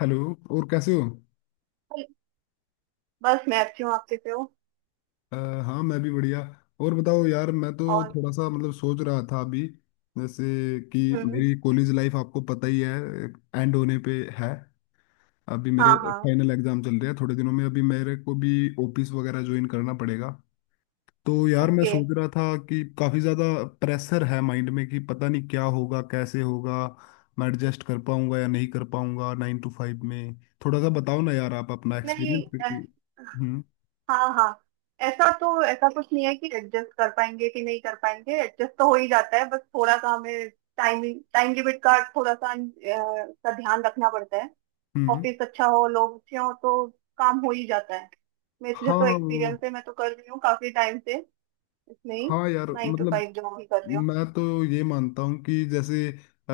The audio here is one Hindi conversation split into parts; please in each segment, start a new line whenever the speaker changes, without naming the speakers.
हेलो। और कैसे हो।
बस मैं अच्छी हूँ, आप कैसे हो।
हाँ मैं भी बढ़िया। और बताओ यार, मैं तो
और।
थोड़ा सा मतलब सोच रहा था अभी। जैसे कि
हम्म।
मेरी कॉलेज लाइफ आपको पता ही है। एंड होने पे है। अभी मेरे
हाँ हाँ।
फाइनल एग्जाम चल रहे हैं। थोड़े दिनों में अभी मेरे को भी ऑफिस वगैरह ज्वाइन करना पड़ेगा। तो यार, मैं
ओके।
सोच रहा था कि काफ़ी ज़्यादा प्रेशर है माइंड में कि पता नहीं क्या होगा, कैसे होगा, मैं एडजस्ट कर पाऊंगा या नहीं कर पाऊंगा नाइन टू फाइव में। थोड़ा सा बताओ ना यार, आप अपना
नहीं।
एक्सपीरियंस।
ऐस-
हम्म।
हाँ हाँ। ऐसा तो ऐसा कुछ नहीं है कि एडजस्ट कर पाएंगे कि नहीं कर पाएंगे, एडजस्ट तो हो ही जाता है, बस थोड़ा सा हमें टाइम, टाइम लिमिट का थोड़ा सा का ध्यान रखना पड़ता है।
हम्म।
ऑफिस अच्छा हो, लोग अच्छे हो तो काम हो ही जाता है। मेरे
हाँ
तो
वो।
एक्सपीरियंस है, मैं तो कर रही हूँ काफी टाइम से, इसमें ही
हाँ यार,
नाइन टू
मतलब
फाइव जॉब ही कर रही हूँ।
मैं तो ये मानता हूँ कि जैसे अ,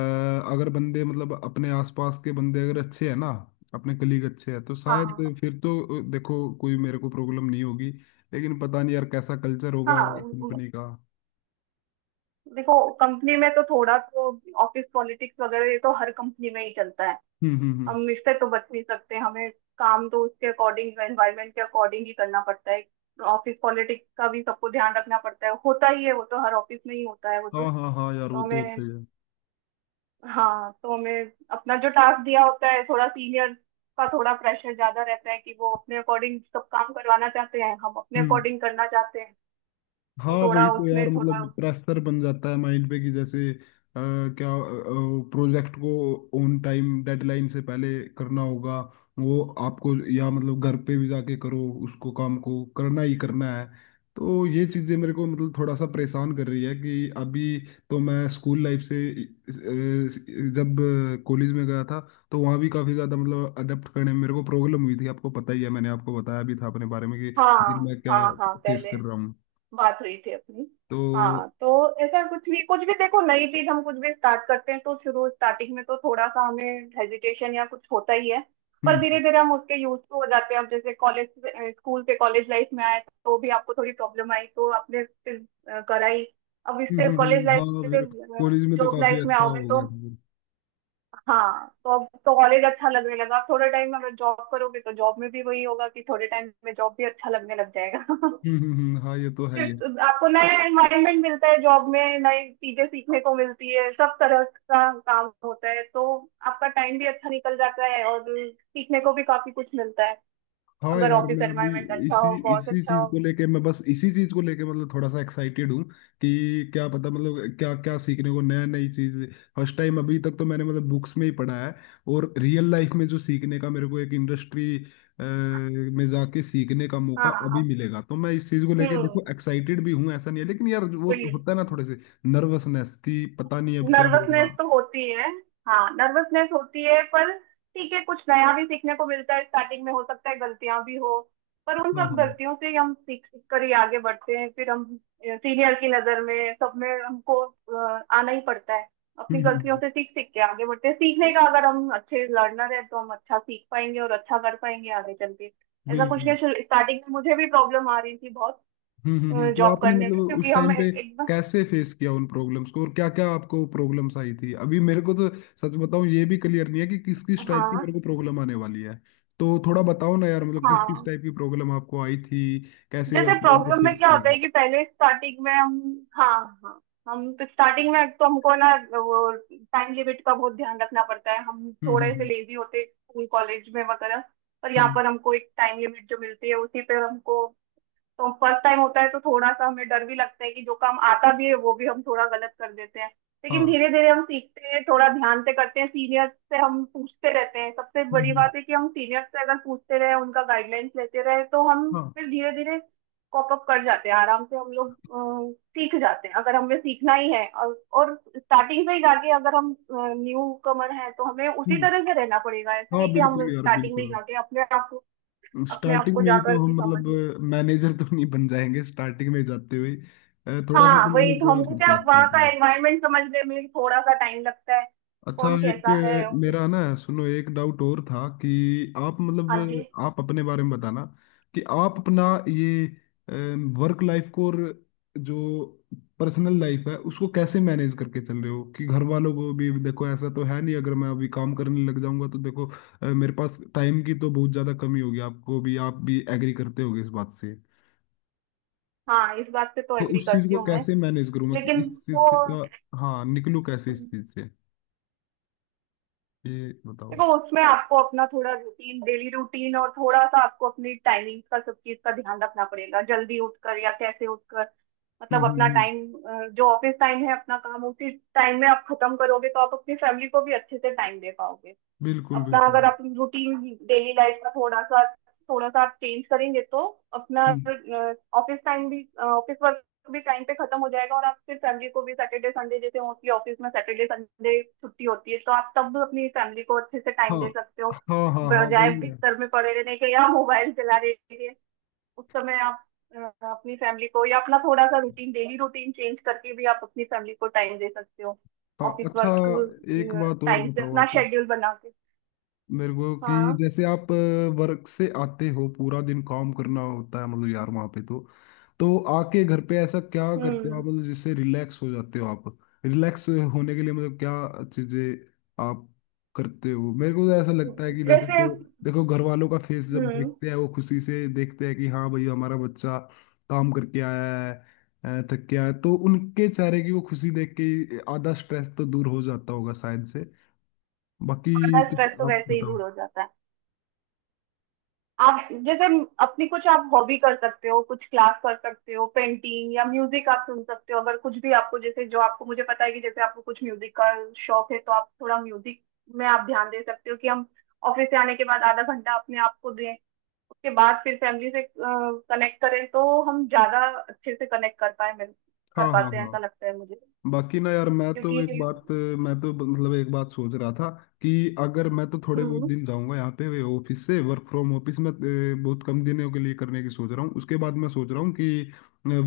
अगर बंदे, मतलब अपने आसपास के बंदे अगर अच्छे हैं ना, अपने कलीग अच्छे हैं, तो शायद
हाँ
फिर तो देखो कोई मेरे को प्रॉब्लम नहीं होगी। लेकिन पता नहीं यार, कैसा कल्चर
हाँ
होगा
हाँ,
कंपनी का।
देखो कंपनी में तो थोड़ा तो ऑफिस पॉलिटिक्स वगैरह ये तो हर कंपनी में ही चलता है।
हम्म। हम्म। हम्म।
हम इससे तो बच नहीं सकते, हमें काम तो उसके अकॉर्डिंग, एनवायरमेंट के अकॉर्डिंग ही करना पड़ता है। ऑफिस पॉलिटिक्स का भी सबको ध्यान रखना पड़ता है, होता ही है वो तो, हर ऑफिस में ही होता है वो
हाँ
तो।
हाँ हाँ यार,
तो
वो तो होते
हमें,
ही है।
हाँ तो हमें अपना जो टास्क दिया होता है, थोड़ा सीनियर का थोड़ा प्रेशर ज्यादा रहता है कि वो अपने अकॉर्डिंग सब काम करवाना चाहते हैं, हम अपने
हम्म।
अकॉर्डिंग करना चाहते हैं।
हाँ
तो
वही
थोड़ा
तो
उसमें
यार,
थोड़ा।
मतलब प्रेशर बन जाता है माइंड पे कि जैसे क्या प्रोजेक्ट को ऑन टाइम, डेडलाइन से पहले करना होगा। वो आपको, या मतलब घर पे भी जाके करो, उसको काम को करना ही करना है। तो ये चीज़ें मेरे को मतलब थोड़ा सा परेशान कर रही है कि अभी तो मैं स्कूल लाइफ से जब कॉलेज में गया था, तो वहाँ भी काफ़ी ज़्यादा मतलब अडेप्ट करने में मेरे को प्रॉब्लम हुई थी। आपको पता ही है, मैंने आपको बताया भी था अपने बारे में कि
हाँ
मैं क्या
हाँ हाँ,
फेस
पहले
कर रहा हूँ।
बात हुई थी अपनी।
तो।
हाँ तो ऐसा कुछ भी, कुछ भी देखो, नई चीज हम कुछ भी स्टार्ट करते हैं तो शुरू स्टार्टिंग में तो थोड़ा सा हमें हेजिटेशन या कुछ होता ही है। पर धीरे
हम्म।
धीरे हम उसके यूज टू हो जाते हैं। अब जैसे कॉलेज, स्कूल से कॉलेज लाइफ में आए तो भी आपको थोड़ी प्रॉब्लम आई तो आपने फिर कराई। अब इससे
हम्म।
कॉलेज लाइफ
हाँ
से
फिर कॉलेज में तो
जॉब
काफी
लाइफ में
अच्छा
आओगे
हो
तो,
गया था। हम्म।
हाँ तो अब तो कॉलेज अच्छा लगने लगा, थोड़े टाइम में अगर जॉब करोगे तो जॉब में भी वही होगा कि थोड़े टाइम में जॉब भी अच्छा लगने लग जाएगा
हम्म। हाँ ये तो है ही है।
आपको नया एनवायरनमेंट मिलता है जॉब में, नई चीजें सीखने को मिलती है, सब तरह का काम होता है, तो आपका टाइम भी अच्छा निकल जाता है और सीखने को भी काफी कुछ मिलता है,
हाँ
अगर
यार,
ऑफिस
मैं अभी
एनवायरनमेंट अच्छा
इसी
हो, बॉस
इसी
अच्छा
चीज
हो।
को लेके, मैं बस इसी चीज को लेके मतलब थोड़ा सा एक्साइटेड हूँ कि क्या पता, मतलब क्या क्या सीखने को, नया नई चीज। फर्स्ट टाइम अभी तक तो मैंने मतलब बुक्स में ही पढ़ा है, और रियल लाइफ में जो सीखने का मेरे को, एक इंडस्ट्री में जाके सीखने का मौका
हाँ।
अभी
आप-
मिलेगा, तो मैं इस चीज को लेके
हम्म।
देखो एक्साइटेड भी हूँ, ऐसा नहीं है। लेकिन यार, वो
वही।
होता है ना थोड़े से नर्वसनेस कि पता नहीं अब क्या होगा।
नर्वसनेस तो होती है, हाँ नर्वसनेस होती है, पर ठीक है, कुछ नया भी सीखने को मिलता है। स्टार्टिंग में हो सकता है गलतियां भी हो, पर उन
हाँ
सब
हाँ।
गलतियों से ही हम सीख सीख कर ही आगे बढ़ते हैं। फिर हम सीनियर की नजर में, सब में हमको आना ही पड़ता है।
हम्म।
अपनी गलतियों से सीख सीख के आगे बढ़ते हैं, सीखने का अगर हम अच्छे लर्नर है तो हम अच्छा सीख पाएंगे और अच्छा कर पाएंगे आगे चल के। ऐसा कुछ
बिल्कुल।
नहीं, स्टार्टिंग में मुझे भी प्रॉब्लम आ रही थी बहुत
हम्म। हम्म। तो
जॉब
आपने
करने में
मतलब उस
क्योंकि हम
टाइम पे
एकदम।
कैसे फेस किया उन प्रॉब्लम्स को, और क्या क्या आपको प्रॉब्लम्स आई थी। अभी मेरे को तो सच बताऊं, ये भी क्लियर नहीं है कि किस किस टाइप की
हाँ
मेरे को प्रॉब्लम आने वाली है। तो थोड़ा बताओ ना यार, मतलब किस किस
हाँ।
टाइप की प्रॉब्लम आपको आई थी, कैसे
जैसे
आपने उनके
प्रॉब्लम में
फेस
क्या होता
किया।
है कि पहले स्टार्टिंग में हम, हाँ हाँ, हम तो स्टार्टिंग में एक तो हमको ना वो टाइम लिमिट का बहुत ध्यान रखना पड़ता है। हम
हम्म। हम्म।
थोड़े से
हम्म।
लेजी होते स्कूल कॉलेज में वगैरह, पर यहाँ
हम्म,
पर हमको एक टाइम लिमिट जो मिलती है उसी पे हमको। तो फर्स्ट टाइम होता है तो थोड़ा सा हमें डर भी लगता है कि जो काम आता भी है वो भी हम थोड़ा गलत कर देते हैं। लेकिन
हाँ।
धीरे धीरे हम सीखते हैं, थोड़ा ध्यान से करते हैं, सीनियर से हम पूछते रहते हैं। सबसे
हम्म।
बड़ी बात है कि हम सीनियर से अगर पूछते रहे, उनका गाइडलाइंस लेते रहे तो हम
हाँ।
फिर धीरे धीरे कॉप अप कर जाते हैं आराम से, हम लोग सीख जाते हैं अगर हमें सीखना ही है। और स्टार्टिंग से ही जाके अगर हम न्यू कमर हैं तो हमें उसी
हम्म,
तरह से रहना पड़ेगा। ऐसा
हाँ
नहीं कि हम
बिल्कुल यार,
स्टार्टिंग में ही
बिल्कुल।
जाके अपने आप को, अपने आप
स्टार्टिंग
को
में ही तो
जाकर भी
हम
समझ
मतलब
लें।
मैनेजर तो नहीं बन जाएंगे स्टार्टिंग में जाते हुए। थोड़ा सा तो
हाँ वही
मैनेज
तो,
करना
हमको क्या
पड़ता है
वहाँ
स्टार्ट
का
में।
एनवायरनमेंट समझने में भी थोड़ा सा टाइम लगता है,
अच्छा
कौन
एक
कैसा है और किस।
मेरा ना सुनो, एक डाउट और था कि आप मतलब
हाँ जी।
आप अपने बारे में बताना कि आप अपना ये वर्क लाइफ को, और जो पर्सनल लाइफ है उसको कैसे मैनेज करके चल रहे हो। कि घर वालों को भी देखो, ऐसा तो है नहीं, अगर मैं अभी काम करने लग जाऊंगा तो देखो मेरे पास टाइम की तो बहुत ज़्यादा कमी होगी। आपको भी आप भी एग्री करते होगे इस बात से।
हाँ, इस बात से तो
तो
एग्री
उस चीज़
करती
को
हूँ मैं,
कैसे मैनेज करूँ मैं कि
लेकिन
इस
वो,
चीज़ से का, हाँ निकलूँ कैसे इस चीज़ से, ये बताओ।
देखो उसमें आपको अपना थोड़ा रूटीन, डेली रूटीन और थोड़ा सा आपको अपनी टाइमिंग का सब चीज का ध्यान रखना पड़ेगा, जल्दी उठकर या कैसे उठकर, मतलब
हम्म।
अपना टाइम जो ऑफिस टाइम है, अपना काम उसी टाइम में आप खत्म करोगे तो आप अपनी फैमिली को भी अच्छे से टाइम दे पाओगे।
बिल्कुल
अपना अगर
बिल्कुल।
अपन रूटीन डेली लाइफ का थोड़ा सा, थोड़ा सा आप चेंज करेंगे तो अपना
हम्म।
ऑफिस टाइम भी, ऑफिस वर्क भी टाइम पे खत्म हो जाएगा और आप फिर फैमिली को भी सैटरडे संडे, जैसे मोस्टली ऑफिस में सैटरडे संडे छुट्टी होती है तो आप तब अपनी फैमिली को अच्छे से
हाँ
टाइम दे सकते हो,
हाँ हाँ, हाँ
बजाय
वही है।
बिस्तर में पड़े रहने के या मोबाइल चलाने के। उस समय आप अपनी फैमिली को, या अपना थोड़ा सा रूटीन, डेली रूटीन चेंज करके भी आप अपनी फैमिली को टाइम दे सकते हो।
हाँ
ऑफिस
अच्छा,
वर्क
एक बात और
टाइम से
बताओ
अपना
आप
शेड्यूल बना के।
मेरे को कि
हाँ।
जैसे आप वर्क से आते हो, पूरा दिन काम करना होता है मतलब यार वहां पे तो आके घर पे ऐसा क्या करते हो आप,
हम्म।
मतलब जिससे रिलैक्स हो जाते हो आप। रिलैक्स होने के लिए मतलब क्या चीजें आप करते हो। मेरे को तो ऐसा लगता है कि वैसे
जैसे।
तो देखो, घर वालों का फेस जब
हम्म।
देखते हैं, वो खुशी से देखते हैं कि हाँ भाई, हमारा बच्चा काम करके आया है, थक के आया है, तो उनके चेहरे की वो खुशी देख के ही आधा स्ट्रेस तो दूर हो जाता होगा शायद से। बाकी
आधा
कुछ
स्ट्रेस तो
आप
वैसे ही
बताओ।
दूर हो जाता है। आप जैसे अपनी कुछ आप हॉबी कर सकते हो, कुछ क्लास कर सकते हो, पेंटिंग या म्यूजिक आप सुन सकते हो, अगर कुछ भी आपको, जैसे जो आपको, मुझे पता है कि जैसे आपको कुछ म्यूजिक का शौक है तो आप थोड़ा म्यूजिक में आप ध्यान दे सकते हो, कि हम ऑफिस से आने के बाद आधा घंटा अपने आप को दें, उसके बाद फिर फैमिली से कनेक्ट करें तो हम ज्यादा अच्छे से कनेक्ट कर पाए, कर
हाँ हाँ
पाते हैं,
हाँ,
ऐसा लगता है मुझे।
बाकी ना यार,
क्योंकि।
मैं तो मतलब एक बात सोच रहा था कि अगर मैं तो थोड़े बहुत
हम्म।
दिन जाऊंगा यहाँ पे, ऑफिस से वर्क फ्रॉम ऑफिस में बहुत कम दिनों के लिए करने की सोच रहा हूँ। उसके बाद मैं सोच रहा हूँ कि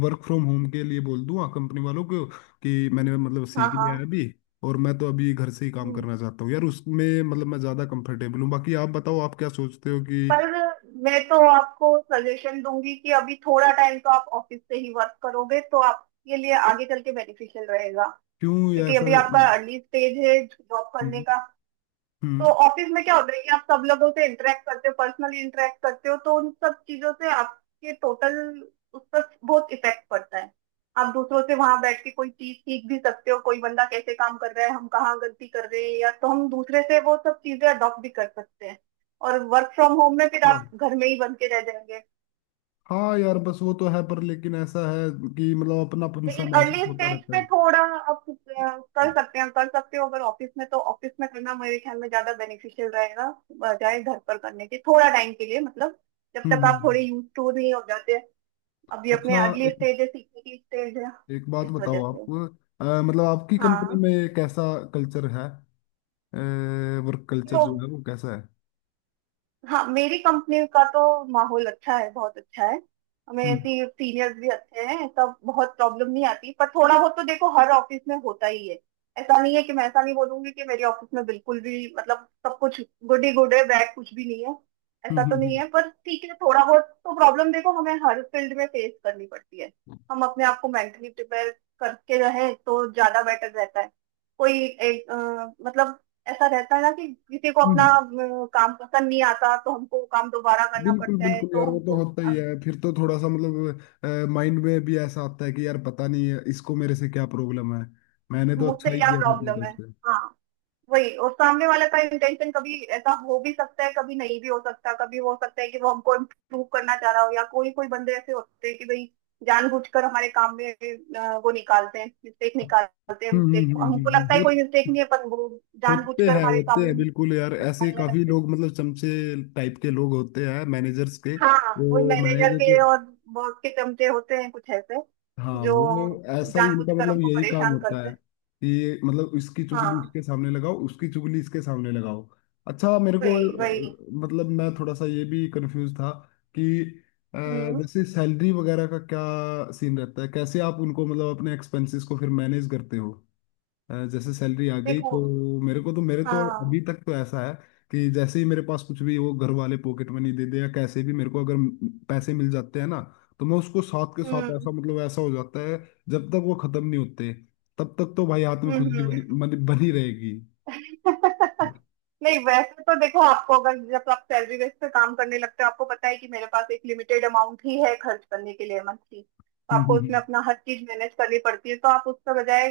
वर्क फ्रॉम होम के लिए बोल दूँ कंपनी वालों को कि मैंने मतलब
हाँ
सीख लिया है
हाँ।
अभी, और मैं तो अभी घर से ही काम
हम्म।
करना चाहता हूँ यार, उसमें मतलब मैं ज़्यादा कंफर्टेबल हूँ। बाकी आप बताओ, आप क्या सोचते हो कि
पर मैं तो आपको सजेशन दूंगी कि अभी थोड़ा टाइम तो आप ऑफिस से ही वर्क करोगे तो आपके लिए आगे चल के बेनिफिशियल रहेगा।
क्यों
क्योंकि
ऐसा।
अभी आपका अर्ली स्टेज है जॉब करने
हम्म।
का, तो ऑफिस में क्या होता है कि आप सब लोगों से इंटरेक्ट करते हो, पर्सनली इंटरेक्ट करते हो, तो उन सब चीजों से आपके टोटल, उस पर बहुत इफेक्ट पड़ता है। आप दूसरों से वहां बैठ के कोई चीज सीख भी सकते हो, कोई बंदा कैसे काम कर रहा है, हम कहाँ गलती कर रहे हैं, या तो हम दूसरे से वो सब चीजें अडॉप्ट भी कर सकते हैं। और वर्क फ्रॉम होम में फिर आप
हम्म,
घर में ही बन के रह जाएंगे।
हाँ यार बस, वो तो है पर, लेकिन ऐसा है कि मतलब अपनापन सा
लेकिन अर्ली
महसूस होता
स्टेज
रहता
पे
है।
थोड़ा आप कर सकते हैं, कर सकते हो अगर ऑफिस में, तो ऑफिस में करना मेरे ख्याल में ज्यादा बेनिफिशियल रहेगा, बजाय घर पर करने के, थोड़ा टाइम के लिए, मतलब जब
हम्म।
तक
हम्म।
आप थोड़े
हम्म।
यूज टू नहीं हो जाते। अभी अपने
अच्छा
अर्ली
एक,
स्टेज है, सीखने की स्टेज है
एक बात
इस वजह
बताओ
से।
आप मतलब आपकी कंपनी
हाँ।
में कैसा कल्चर है। वर्क कल्चर
तो,
जो है वो कैसा है।
हाँ मेरी कंपनी का तो माहौल अच्छा है, बहुत अच्छा है, हमें
हम्म।
ऐसी सीनियर्स भी अच्छे हैं, सब, बहुत प्रॉब्लम नहीं आती, पर थोड़ा बहुत तो देखो हर ऑफिस में होता ही है। ऐसा नहीं है कि मैं ऐसा नहीं बोलूंगी कि मेरे ऑफिस में बिल्कुल भी मतलब सब कुछ गुड ही गुड है, बैड कुछ भी नहीं है,
हम्म।
ऐसा तो नहीं
हम्म।
है, पर ठीक है, थोड़ा बहुत तो प्रॉब्लम देखो हमें हर फील्ड में फेस करनी पड़ती है। हम अपने आप को मेंटली प्रिपेयर करके रहे तो ज्यादा बेटर रहता है। कोई एक मतलब ऐसा रहता है ना कि किसी को
हम्म।
अपना
हम्म।
काम पसंद नहीं आता तो हमको वो काम दोबारा करना
बिल्कुल
पड़ता है,
बिल्कुल
तो
यार, वो तो
हमको
होता
अ,
ही है। फिर तो थोड़ा सा मतलब माइंड में भी ऐसा आता है कि यार पता नहीं है इसको मेरे से क्या प्रॉब्लम है, मैंने तो
मुझसे
अच्छा ही
क्या
किया था अपनी
प्रॉब्लम
तरफ
है।
से।
हाँ वही, और सामने वाले का इंटेंशन कभी ऐसा हो भी सकता है, कभी नहीं भी हो सकता, कभी हो सकता है कि वो हमको इम्प्रूव करना चाह रहा हो, या कोई कोई बंदे ऐसे होते हैं कि भाई जानबूझकर हमारे काम में वो निकालते हैं मिस्टेक,
हम्म।
निकालते हैं मिस्टेक,
हम्म। हम्म।
हमको लगता है कोई मिस्टेक नहीं है पर वो जानबूझकर हमारे
होते
काम में
हैं बिल्कुल यार,
मिस्टेक
ऐसे
निकालने
काफी
लगते हैं।
लोग मतलब चमचे टाइप के लोग होते हैं मैनेजर्स के।
हाँ। वो
वो
मैनेजर
मैनेजर के।
के और बॉस के चमचे होते हैं कुछ ऐसे
हाँ,
जो
वो ऐसा ही उनका
जानबूझकर
मतलब
हमको
यही काम
परेशान
होता
करते
है
हैं।
कि मतलब इसकी चुगली
हाँ
उसके सामने लगाओ, उसकी चुगली इसके सामने लगाओ। अच्छा मेरे को
वही वही।
मतलब मैं थोड़ा सा ये भी कंफ्यूज था कि अ,
हम्म।
जैसे सैलरी वगैरह का क्या सीन रहता है, कैसे आप उनको मतलब अपने एक्सपेंसेस को फिर मैनेज करते हो। जैसे सैलरी आ गई
देखो।
तो, मेरे तो
हाँ।
अभी तक तो ऐसा है कि जैसे ही मेरे पास कुछ भी वो, घर वाले पॉकेट मनी दे दे या कैसे भी मेरे को अगर पैसे मिल जाते हैं ना, तो मैं उसको साथ के साथ ऐसा,
हम्म
मतलब ऐसा हो जाता है। जब तक वो खत्म नहीं होते, तब तक तो भाई हाथ में खुजली
हम्म
बनी बनी बनी रहेगी।
हम्म। नहीं, वैसे तो देखो आपको अगर जब आप सैलरी बेस पे काम करने लगते हो, आपको पता है कि मेरे पास एक लिमिटेड अमाउंट ही है खर्च करने के लिए मंथली, तो
हम्म।
आपको
हम्म।
उसमें अपना हर चीज मैनेज करनी पड़ती है, तो आप उसके बजाय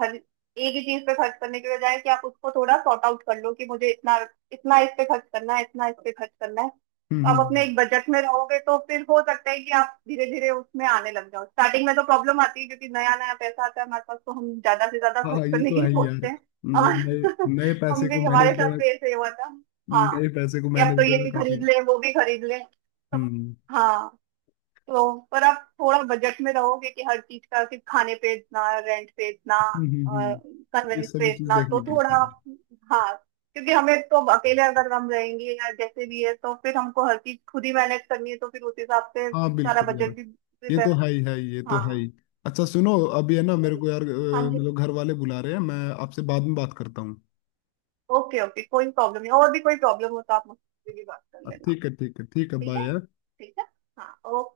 हर एक ही चीज पे खर्च करने के बजाय, कि आप उसको थोड़ा सॉर्ट आउट कर लो कि मुझे इतना, इतना इस पे खर्च करना है, इतना इस पे खर्च करना है,
हम्म,
तो आप अपने
हम्म।
एक बजट में रहोगे तो फिर हो सकता है कि आप धीरे धीरे उसमें आने लग जाओ। स्टार्टिंग में तो प्रॉब्लम आती है क्योंकि नया नया पैसा आता है हमारे पास तो हम ज्यादा से ज्यादा
हाँ
खर्च
ये
करने
तो
की
है ही यार,
सोचते हैं
मतलब
और
नए नए
हम
पैसे को
भी,
मैनेज
हमारे
करना
साथ भी ऐसे ही हुआ था। हाँ,
नए पैसे को
कि अब
मैनेज
तो ये
करना,
भी
काफी।
खरीद लें वो भी खरीद लें तो।
हम्म।
हाँ। तो पर आप थोड़ा बजट में रहोगे कि हर चीज का, सिर्फ खाने पे इतना, रेंट पे इतना,
हम्म। हम्म। ये
कन्वेंस पे
सभी चीज
इतना,
देखनी
तो थोड़ा
पड़ती है।
हाँ, क्योंकि हमें तो अब अकेले अगर हम रहेंगे या जैसे भी है तो फिर हमको हर चीज खुद ही मैनेज करनी है, तो फिर उस हिसाब से
हाँ
सारा
बिल्कुल
बजट
यार,
भी
ये
prepare-
तो है ही है, ये तो है ही।
हाँ।
अच्छा सुनो, अभी है ना मेरे
चलो।
को यार
हाँ जी।
मतलब घर वाले बुला रहे हैं, मैं आपसे बाद में बात करता हूँ।
ओके ओके, कोई प्रॉब्लम नहीं, और भी कोई प्रॉब्लम हो तो आप मुझसे भी बात कर लेना।
ठीक है ठीक है ठीक है,
ठीक
बाय
है,
यार।
ठीक है। हाँ ओके।